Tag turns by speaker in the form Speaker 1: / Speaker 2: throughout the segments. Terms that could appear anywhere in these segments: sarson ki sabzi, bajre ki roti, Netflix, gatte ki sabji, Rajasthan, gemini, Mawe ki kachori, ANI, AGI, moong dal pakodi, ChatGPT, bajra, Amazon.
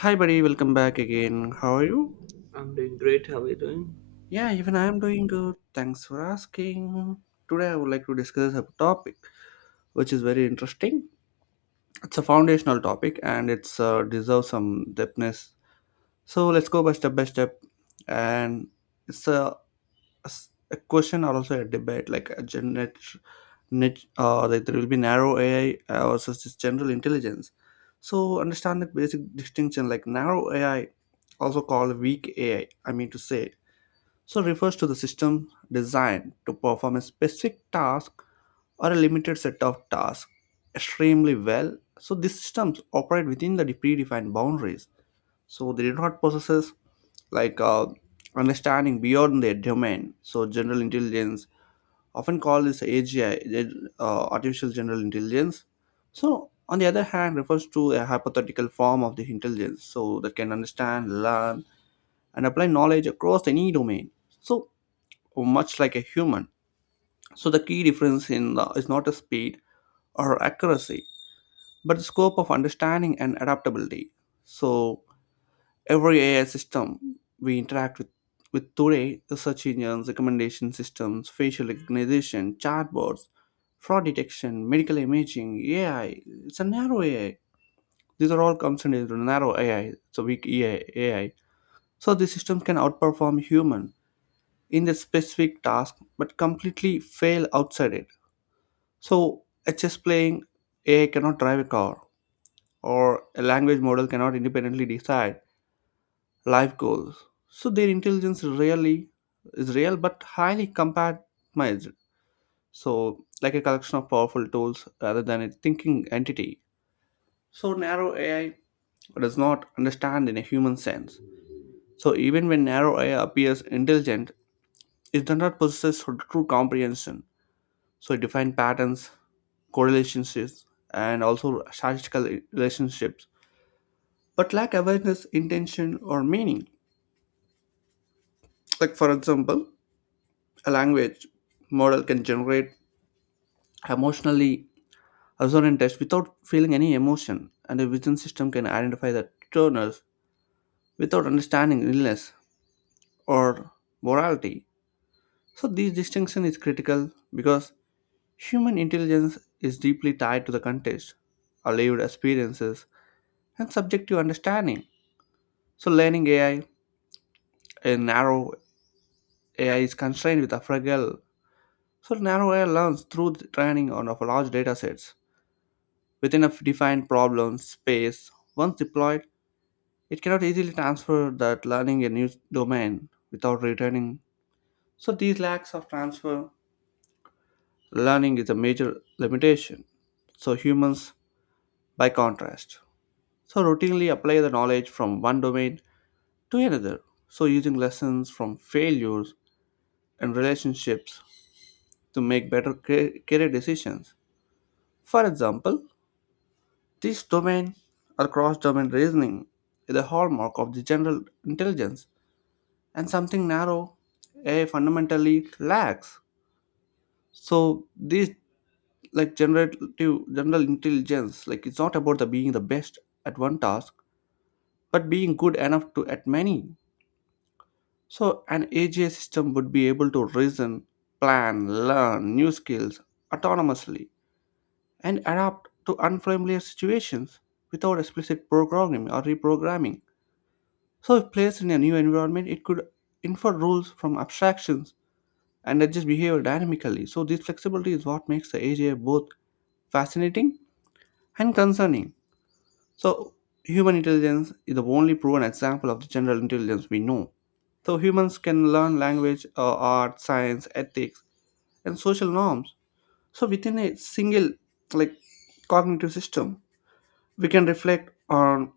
Speaker 1: Hi, buddy. Welcome back again. How are you?
Speaker 2: I'm doing great. How are you doing?
Speaker 1: Yeah, even I am doing good. Thanks for asking. Today, I would like to discuss a topic which is very interesting. It's a foundational topic and it's deserves some depthness. So let's go by step by step. And it's a, a question or also a debate, like a genet niche, like there will be narrow AI versus just general intelligence. So understand the basic distinction, like narrow AI, also called weak AI. I mean to say So refers to the system designed to perform a specific task or a limited set of tasks extremely well. So these systems operate within the predefined boundaries. So they do not possess like uh, understanding beyond their domain. So general intelligence, often called this AGI, artificial general intelligence. So on the other hand, refers to a hypothetical form of the intelligence, so that can understand, learn, and apply knowledge across any domain. So much like a human. So the key difference in is not a speed or accuracy, but the scope of understanding and adaptability. So every AI system we interact with today, the search engines, recommendation systems, facial recognition, chatbots, fraud detection, medical imaging, AI, it's a narrow AI. These are all comes into narrow AI, so weak AI. AI. So these systems can outperform human in the specific task, but completely fail outside it. So a chess playing AI cannot drive a car, or a language model cannot independently decide life goals. So their intelligence really is real but highly compartmentalized. So, like a collection of powerful tools rather than a thinking entity. So narrow AI does not understand in a human sense. So even when narrow AI appears intelligent, it does not possess true comprehension. So it defines patterns, correlationships, and also statistical relationships but lack awareness, intention, or meaning. Like, for example, a language model can generate emotionally resonant text without feeling any emotion, and a vision system can identify the toners without understanding illness or morality. So this distinction is critical because human intelligence is deeply tied to the context, our lived experiences, and subjective understanding. So, learning AI, a narrow AI is constrained with a fragile. So narrowware learns through the training on of large data sets within a defined problem space. Once deployed, it cannot easily transfer that learning a new domain without returning. So these lacks of transfer learning is a major limitation. So humans, by contrast, so routinely apply the knowledge from one domain to another. So using lessons from failures and relationships to make better career decisions. For example, this domain or cross domain reasoning is a hallmark of the general intelligence and something narrow AI fundamentally lacks. So this like generative general intelligence, like it's not about the being the best at one task but being good enough to at many. So an AGI system would be able to reason, plan, learn new skills autonomously and adapt to unfamiliar situations without explicit programming or reprogramming. So if placed in a new environment, it could infer rules from abstractions and adjust behavior dynamically. So this flexibility is what makes the AGI both fascinating and concerning. So human intelligence is the only proven example of the general intelligence we know. So humans can learn language, art, science, ethics, and social norms. So within a single like cognitive system, we can reflect on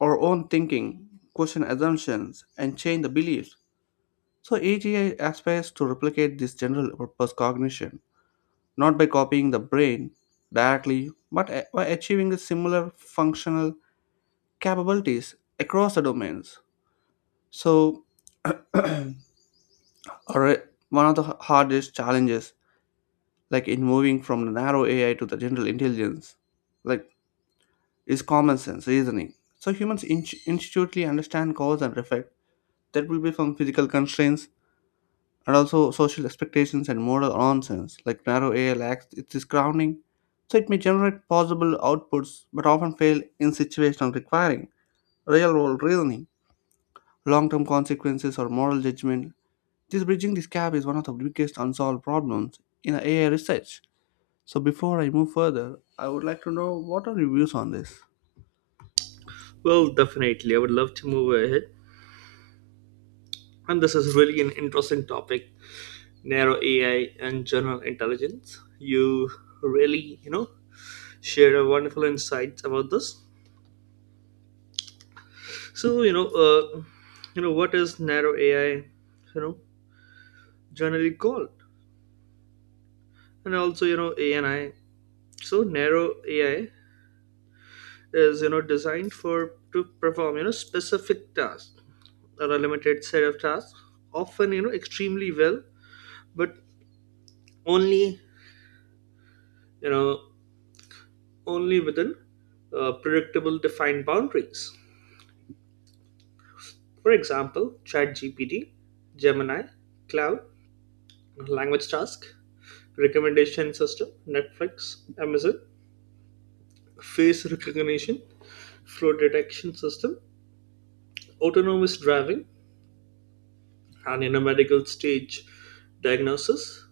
Speaker 1: our own thinking, question assumptions, and change the beliefs. So AGI aspires to replicate this general purpose cognition, not by copying the brain directly, but by achieving similar functional capabilities across the domains. So alre- One of the hardest challenges, like in moving from the narrow AI to the general intelligence, like is common sense reasoning. So humans intuitively understand cause and effect. There will be some physical constraints and also social expectations and moral nonsense like narrow AI lacks its grounding, so it may generate possible outputs but often fail in situations requiring real world reasoning, long term consequences, or moral judgment. This bridging this gap is one of the biggest unsolved problems in AI research. So before I move further, I would like to know what are your views on this?
Speaker 2: Well, definitely, I would love to move ahead. And this is really an interesting topic, narrow AI and general intelligence. You really, shared a wonderful insights about this. So, what is narrow AI, you know, generally called? And also, ANI. So, narrow AI is, designed for to perform, specific tasks or a limited set of tasks, often, extremely well, but only you know only within predictable defined boundaries. For example, ChatGPT, Gemini, Cloud, language task, recommendation system, Netflix, Amazon, face recognition, flow detection system, autonomous driving, and in a medical stage diagnosis,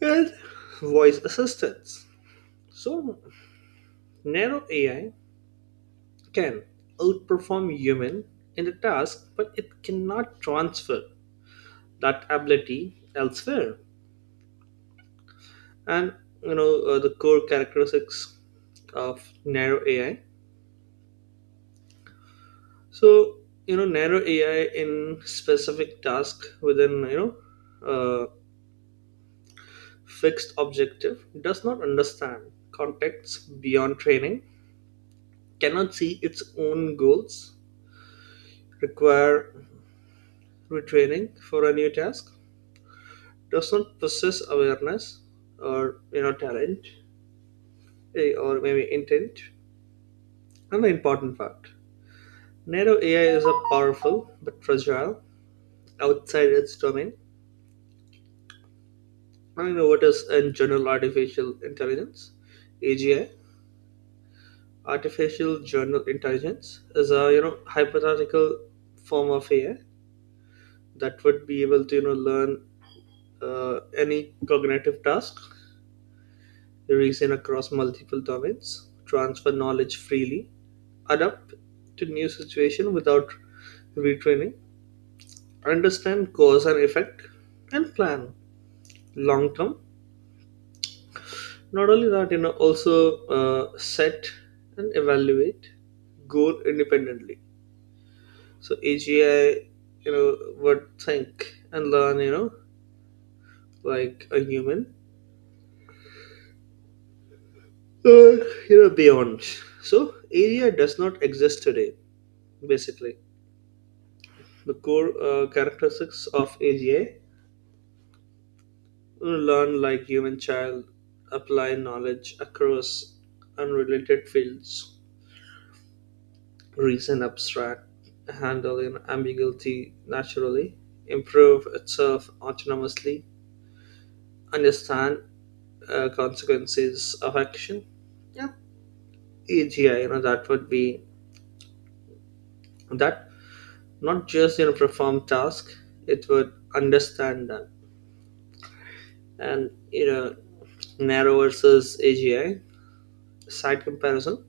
Speaker 2: and voice assistance. So narrow AI can outperform human in the task, but it cannot transfer that ability elsewhere. And the core characteristics of narrow AI. So narrow AI in specific task within uh, fixed objective, does not understand context beyond training, cannot see its own goals, require retraining for a new task, does not possess awareness or talent, or maybe intent. And the important fact, narrow AI is a powerful but fragile outside its domain. I know what is in general artificial intelligence, AGI. Artificial general intelligence is a hypothetical form of AI that would be able to learn uh, any cognitive task, reason across multiple domains, transfer knowledge freely, adapt to new situation without retraining, understand cause and effect, and plan long term. Not only that, also set and evaluate goal independently. So AGI, would think and learn, like a human, uh, beyond. So AGI does not exist today, basically. The core characteristics of AGI: learn like human child, apply knowledge across unrelated fields, reason abstract, handle in ambiguity naturally, improve itself autonomously, understand consequences of action. Yeah, AGI, that would be that not just perform task, it would understand them. And narrow versus AGI side comparison.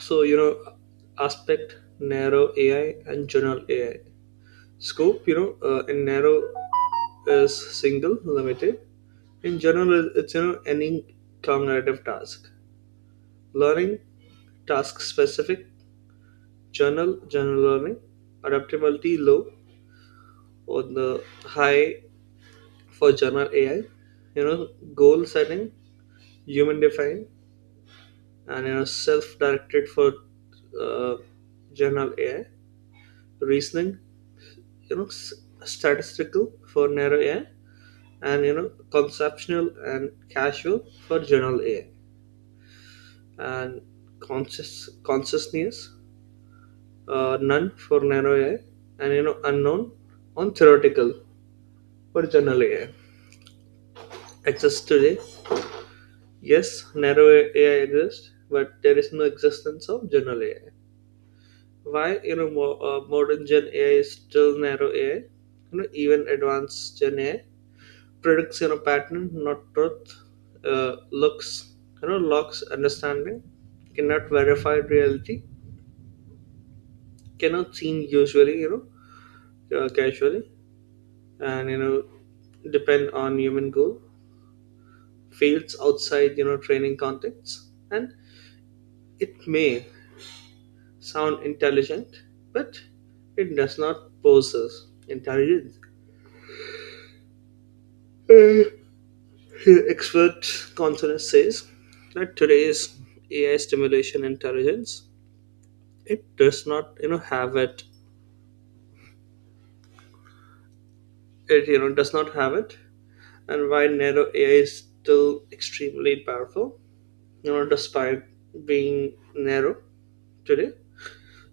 Speaker 2: So aspect narrow AI and general AI. Scope, in narrow is single, limited. In general, it's any cognitive task. Learning task specific, general learning. Adaptability low or the high for general AI. You know, goal setting, human defined, and self directed for uh, general AI. Reasoning you know s- statistical for narrow AI, and conceptual and casual for general AI. And conscious consciousness none for narrow AI, and unknown on theoretical for general AI exists today. Yes, narrow AI exists, but there is no existence of general AI. Why modern gen AI is still narrow AI? Even advanced gen AI predicts pattern, not truth. uh, Looks locks understanding, cannot verify reality, cannot seen usually casually, and depend on human goal, fails outside training contexts. And it may sound intelligent, but it does not possess intelligence. uh, Expert consensus says that today's AI stimulation intelligence, it does not have it. Does not have it. And why narrow AI is still extremely powerful, despite being narrow today.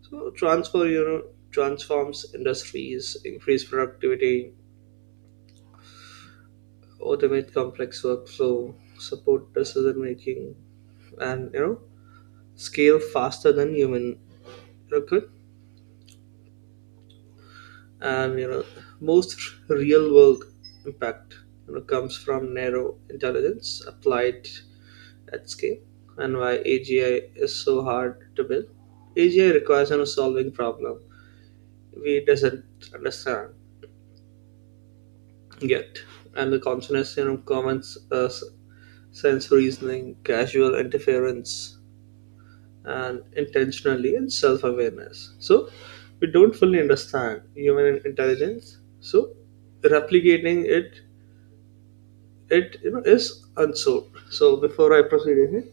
Speaker 2: So transfer you know transforms industries, increase productivity, automate complex workflow, support decision making, and scale faster than human could. And most real world impact, comes from narrow intelligence applied at scale. And why AGI is so hard to build. AGI requires solving problem we doesn't understand yet, and the consonants, comments, sense reasoning, casual interference, and intentionally and self-awareness. So we don't fully understand human intelligence, so replicating it, is unsolved. So before I proceed ahead,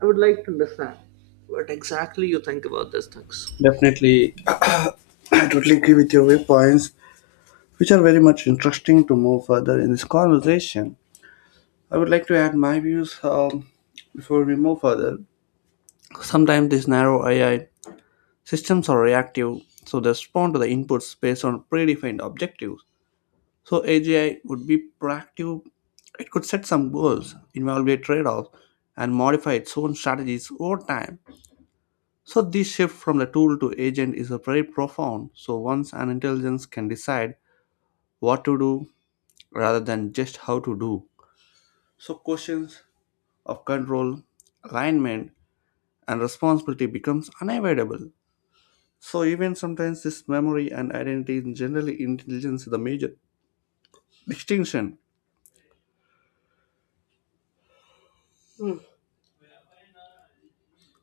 Speaker 2: I would like to understand what exactly you think about these things.
Speaker 1: Definitely, I totally agree with your viewpoints, which are very much interesting to move further in this conversation. I would like to add my views before we move further. Sometimes these narrow AI systems are reactive, so they respond to the inputs based on predefined objectives. So AGI would be proactive. It could set some goals, evaluate trade-offs, and modify its own strategies over time. So this shift from the tool to agent is a very profound. So once an intelligence can decide what to do rather than just how to do. So questions of control, alignment, and responsibility becomes unavoidable. So even sometimes this memory and identity in generally intelligence is the major distinction,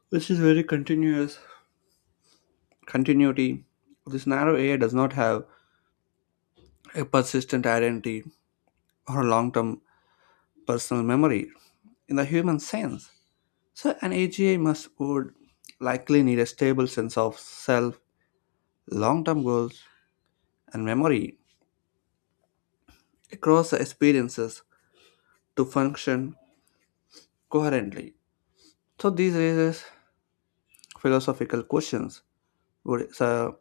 Speaker 1: which is very continuous continuity. This narrow area does not have a persistent identity or long-term personal memory in the human sense. So an AGI must would likely need a stable sense of self, long-term goals, and memory across the experiences to function coherently. So these raises philosophical questions. Would, su-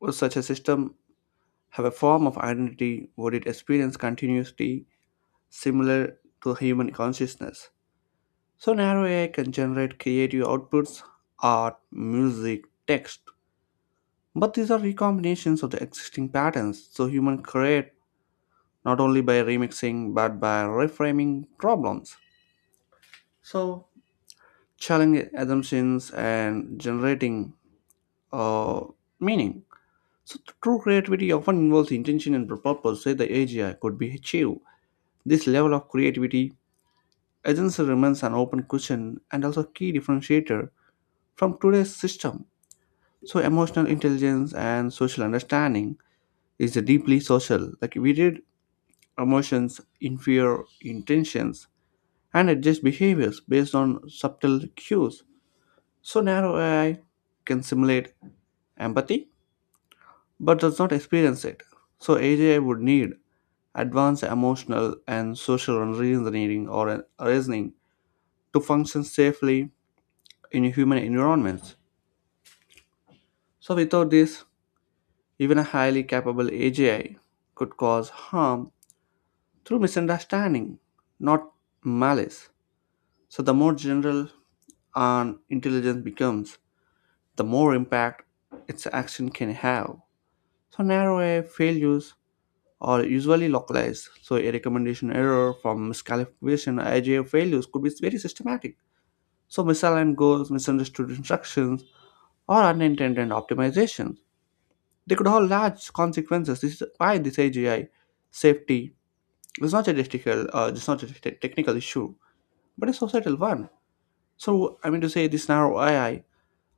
Speaker 1: would such a system have a form of identity? Would it experience continuity similar to human consciousness? So narrow AI can generate creative outputs, art, music, text. But these are recombinations of the existing patterns, so humans create not only by remixing but by reframing problems. So challenging assumptions and generating uh, meaning. So true creativity often involves intention and purpose that the AGI could be achieved. This level of creativity agency remains an open question and also key differentiator from today's system. So emotional intelligence and social understanding is deeply social. Like we read emotions, infer intentions, and adjust behaviors based on subtle cues. So narrow AI can simulate empathy but does not experience it. So AGI would need advanced emotional and social reasoning or reasoning to function safely in human environments. So without this, even a highly capable AGI could cause harm through misunderstanding, not malice. So the more general an intelligence becomes, the more impact its action can have. So narrow AI failures are usually localized. So a recommendation error from miscalculation IGA failures could be very systematic. So misaligned goals, misunderstood instructions, or unintended optimizations. They could have large consequences. This is why this AGI safety is not a technical, it's not a technical issue, but a societal one. So, I mean to say, this narrow AI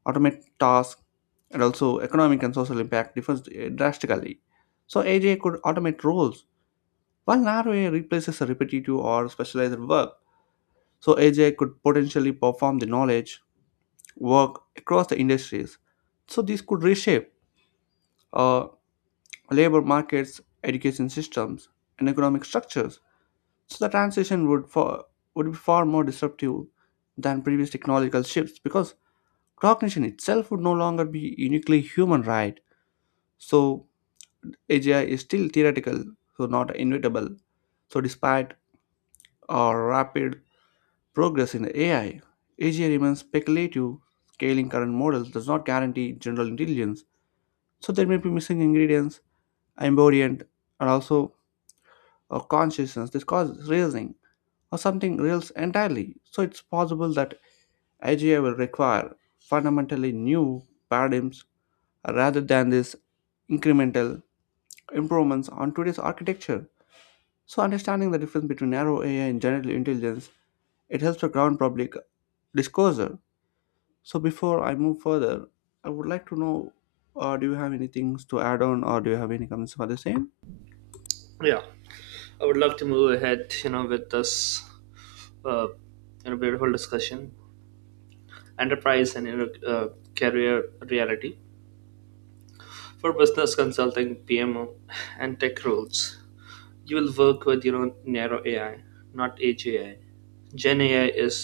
Speaker 1: automate tasks and also economic and social impact differs drastically. So AGI could automate roles, while narrow AI replaces a repetitive or specialized work. So AGI could potentially perform the knowledge work across the industries. So this could reshape uh, labor markets, education systems, and economic structures. So the transition would be far more disruptive than previous technological shifts because cognition itself would no longer be uniquely human, right? So AGI is still theoretical, so not inevitable. So despite our rapid progress in AI, AGI remains speculative. Scaling current models does not guarantee general intelligence. So there may be missing ingredients, embodiment, and also a consciousness. This causes reasoning or something reels entirely. So it's possible that AGI will require fundamentally new paradigms rather than this incremental improvements on today's architecture. So understanding the difference between narrow AI and general intelligence, it helps to ground public disclosure. So before I move further, I would like to know, do you have any things to add on, or do you have any comments for the same?
Speaker 2: Yeah, I would love to move ahead. You know, with this, uh, you know, beautiful discussion, enterprise and career reality for business consulting, PMO, and tech roles. You will work with narrow AI, not AGI. Gen AI is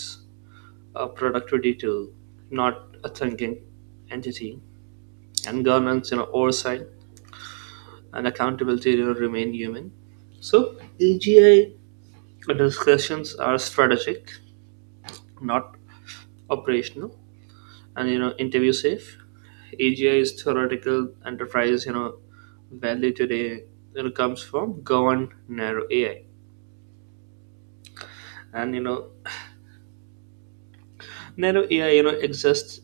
Speaker 2: a productivity tool, not a thinking entity. And governance, oversight and accountability, remain human. So AGI discussions are strategic, not operational, and interview safe. AGI is theoretical enterprise. Value today, comes from governed narrow AI. And narrow AI exists,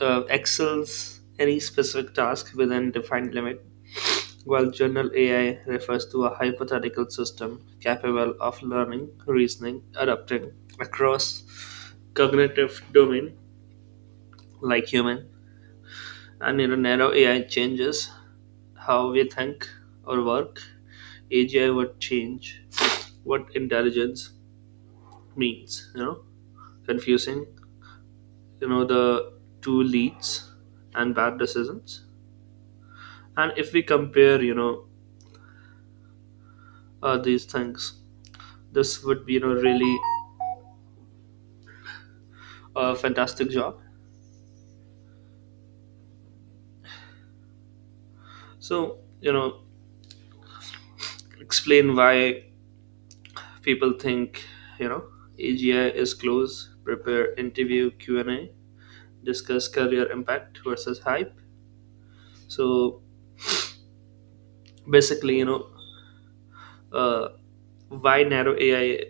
Speaker 2: excels any specific task within defined limit. While general AI refers to a hypothetical system capable of learning, reasoning, adapting across cognitive domain like human. And in a narrow AI changes how we think or work, AGI would change what intelligence means. Confusing, the two leads and bad decisions. And if we compare, these things, this would be, really a fantastic job. So, explain why people think, you know, AGI is close, prepare interview Q&A, discuss career impact versus hype. So basically, uh, why narrow AI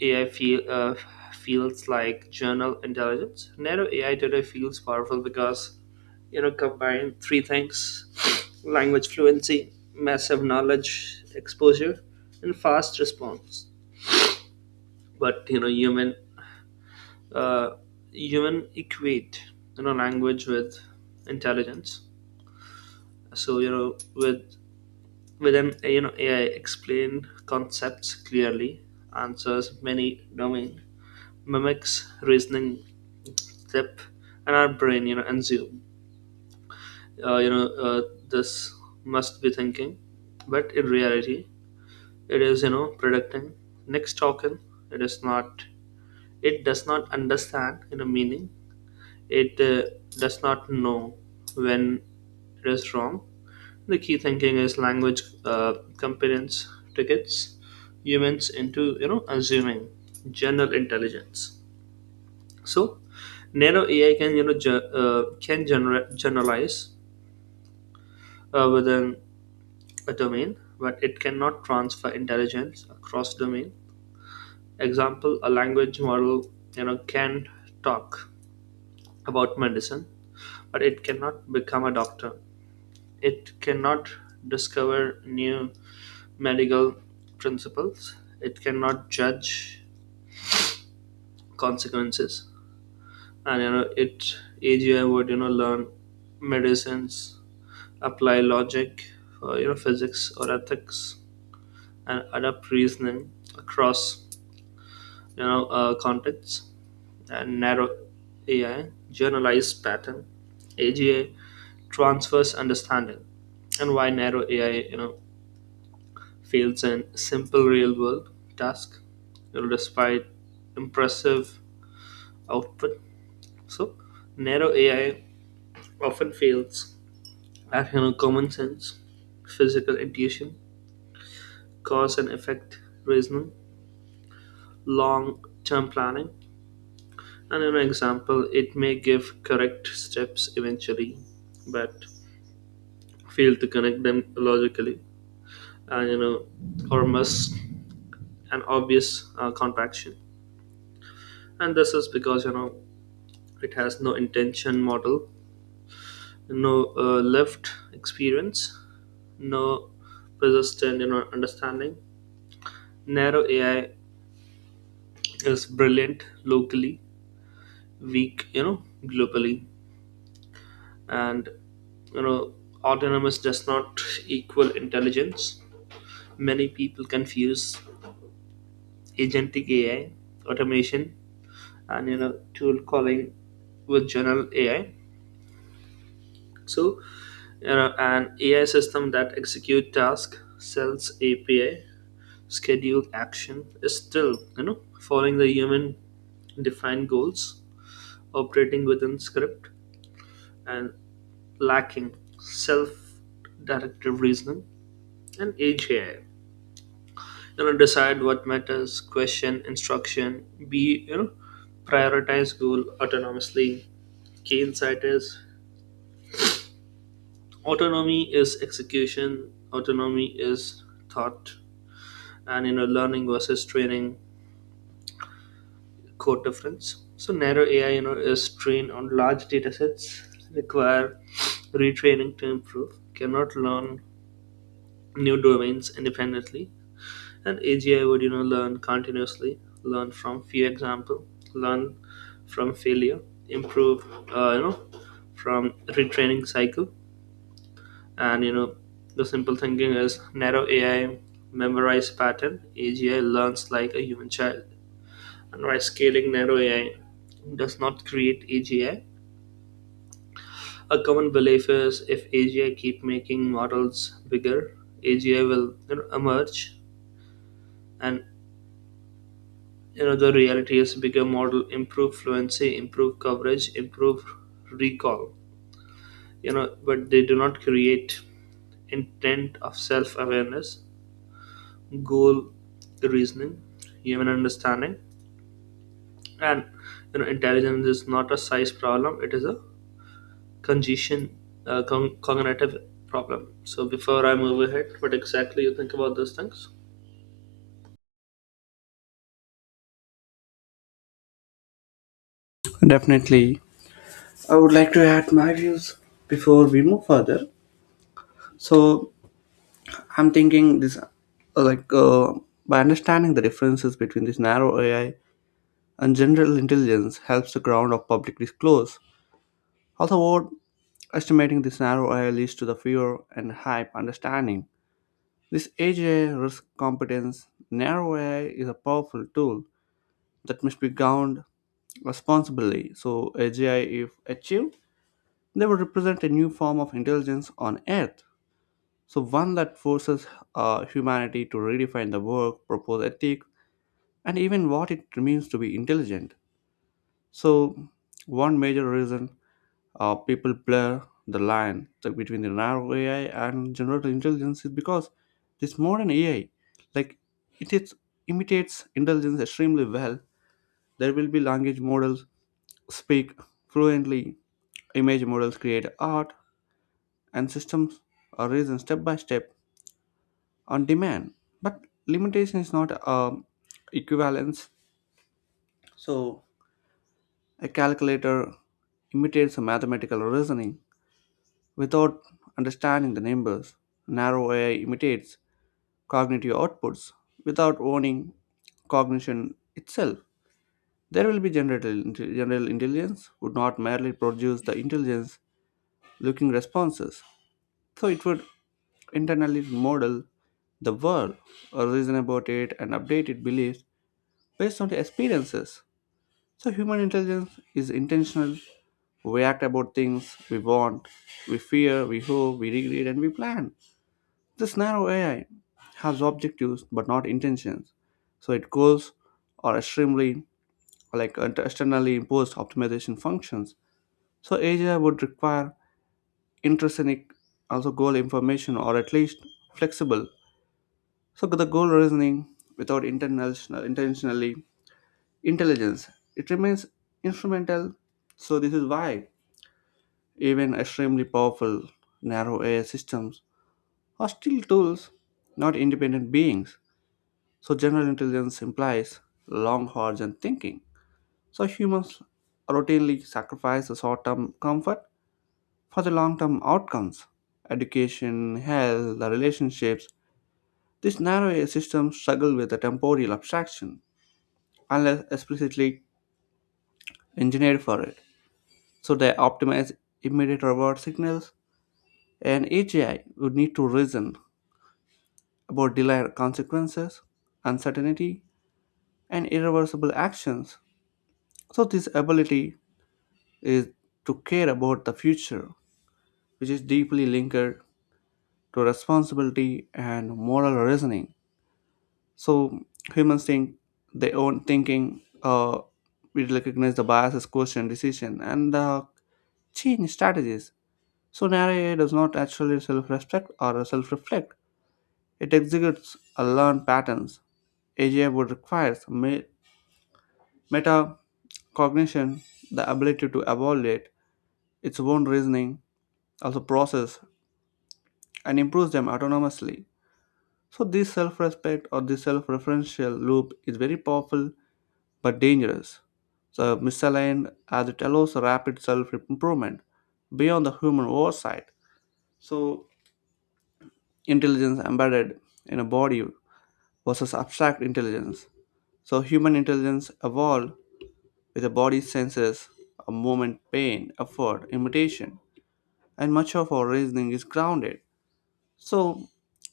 Speaker 2: AI feels like general intelligence. Narrow AI today feels powerful because, combine three things. Language fluency, massive knowledge exposure, and fast response. But, you know, human uh, human equate language with intelligence. So with an AI, explain concepts clearly, answers many domain, mimics reasoning depth, and our brain assume uh, you know uh, this must be thinking. But in reality, it is predicting next token. It is not, it does not understand meaning. It Does not know when it is wrong. The key thinking is language competence tickets humans into assuming general intelligence. So nano AI can generalize within a domain, but it cannot transfer intelligence across domain. Example: a language model can talk about medicine, but it cannot become a doctor. It cannot discover new medical principles. It cannot judge consequences. And you know, it AGI would learn medicines, apply logic, physics or ethics, and adapt reasoning across contexts. And narrow AI generalize pattern. AGI transfers understanding. And why narrow AI fails in simple real world task despite impressive output. So narrow AI often fails at common sense, physical intuition, cause and effect reasoning, long term planning. And in an example, it may give correct steps eventually, but fail to connect them logically, and or miss an obvious contraction. And this is because it has no intention model, no lived experience, no persistent, understanding. Narrow AI is brilliant locally, weak globally. And you know autonomous does not equal intelligence. Many people confuse agentic AI, automation, and tool calling with general AI. So, an AI system that execute task, sells API, scheduled action, is still following the human defined goals, operating within script, and lacking self directive reasoning. And age AI, decide what matters, question instruction, be you know prioritize goal autonomously. Key insight is autonomy is execution, autonomy is thought. And learning versus training, code difference. So narrow AI, is trained on large data sets, require retraining to improve, cannot learn new domains independently. And AGI would, learn continuously, learn from few example, learn from failure, improve, uh, you know, from retraining cycle. And the simple thinking is narrow AI memorize pattern, AGI learns like a human child. And why scaling narrow AI does not create AGI. A common belief is if AGI keep making models bigger, AGI will emerge. And the reality is bigger model improve fluency, improve coverage, improve recall. But they do not create intent of self-awareness, goal reasoning, human understanding. And intelligence is not a size problem. It is a congestion, cognitive problem. So before I move ahead, what exactly you think about those things?
Speaker 1: Definitely. I would like to add my views before we move further. So I'm thinking this, like, uh, by understanding the differences between this narrow AI and general intelligence helps the ground of public discourse. Although estimating this narrow AI leads to the fear and hype understanding. This AGI risk competence, narrow AI is a powerful tool that must be governed responsibly. So AGI, if achieved, they would represent a new form of intelligence on Earth, so one that forces humanity to redefine the work, propose ethics, and even what it means to be intelligent. So one major reason people blur the line, like, between the narrow AI and general intelligence is because this modern AI, like it is, imitates intelligence extremely well. There will be language models speak fluently, image models create art, and systems are risen step by step on demand. But limitation is not equivalence. So a calculator imitates a mathematical reasoning without understanding the numbers. Narrow AI imitates cognitive outputs without owning cognition itself. There will be general intelligence would not merely produce the intelligence looking responses. So it would internally model the world, or reason about it, and update its beliefs based on the experiences. So human intelligence is intentional. We act about things we want, we fear, we hope, we regret, and we plan. This narrow AI has objectives but not intentions. So its goals are extremely like externally imposed optimization functions. So AI would require intrinsic also goal information or at least flexible. So the goal reasoning without international intentionally intelligence it remains instrumental. So this is why even extremely powerful narrow AI systems are still tools, not independent beings. So general intelligence implies long horizon thinking. So humans routinely sacrifice the short-term comfort for the long-term outcomes. Education, health, the relationships. These narrow AI systems struggle with the temporal abstraction, unless explicitly engineered for it. So they optimize immediate reward signals, and each AI would need to reason about delayed consequences, uncertainty, and irreversible actions. So this ability is to care about the future, which is deeply linked to responsibility and moral reasoning. So humans think they own thinking. We recognize the biases, question, decision, and change strategies. So narrow AI does not actually self-respect or self-reflect. It executes a learned patterns. AGI would require metacognition, the ability to evaluate its own reasoning, also process and improves them autonomously. So this self-respect or this self-referential loop is very powerful but dangerous. So misaligned as it allows rapid self-improvement beyond the human oversight. So intelligence embedded in a body versus abstract intelligence. So human intelligence evolved with the body's senses, a movement, pain, effort, imitation, and much of our reasoning is grounded. So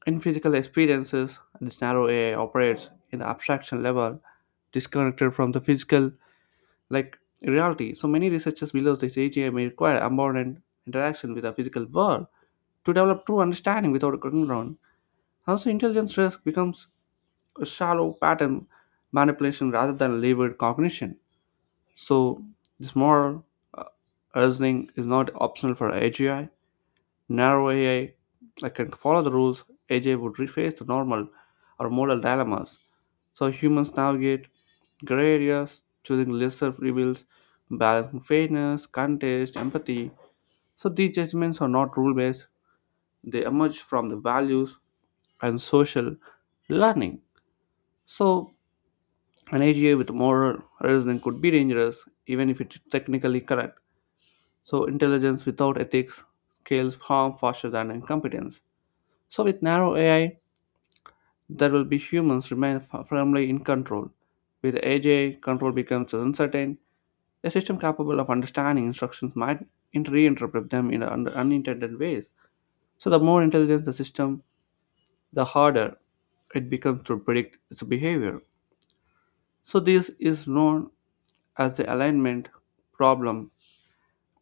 Speaker 1: in physical experiences, this narrow AI operates in the abstraction level, disconnected from the physical like reality. So many researchers believe this AGI may require abundant interaction with the physical world to develop true understanding without a ground. Also intelligence risk becomes a shallow pattern manipulation rather than labored cognition. So this moral uh, reasoning is not optional for AGI. Narrow AI that can follow the rules, AGI would reface the normal or moral dilemmas. So humans navigate gray areas, choosing lesser evils, balancing fairness, contest, empathy. So these judgments are not rule based, they emerge from the values and social learning. So an AGI with moral reason could be dangerous, even if it's technically correct. So intelligence without ethics scales harm faster than incompetence. So with narrow AI, there will be humans remain firmly in control. With AGI, control becomes uncertain. A system capable of understanding instructions might reinterpret them in unintended ways. So the more intelligent the system, the harder it becomes to predict its behavior. So this is known as the alignment problem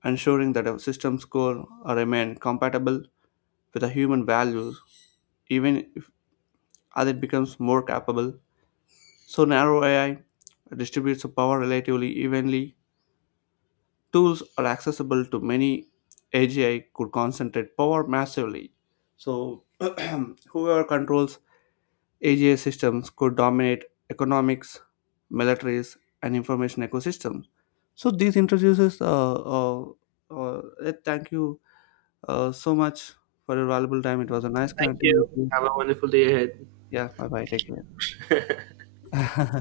Speaker 1: ensuring that a system's core remain compatible with the human values even if, as it becomes more capable. So narrow AI distributes the power relatively evenly. Tools are accessible to many. AGI could concentrate power massively. So whoever controls AGI systems could dominate economics, militaries, and information ecosystems. So this introduces. Thank you so much for your valuable time. It was a nice
Speaker 2: Thank
Speaker 1: connecting
Speaker 2: you.
Speaker 1: with you.
Speaker 2: Have a wonderful day ahead.
Speaker 1: Yeah, bye bye. Take care.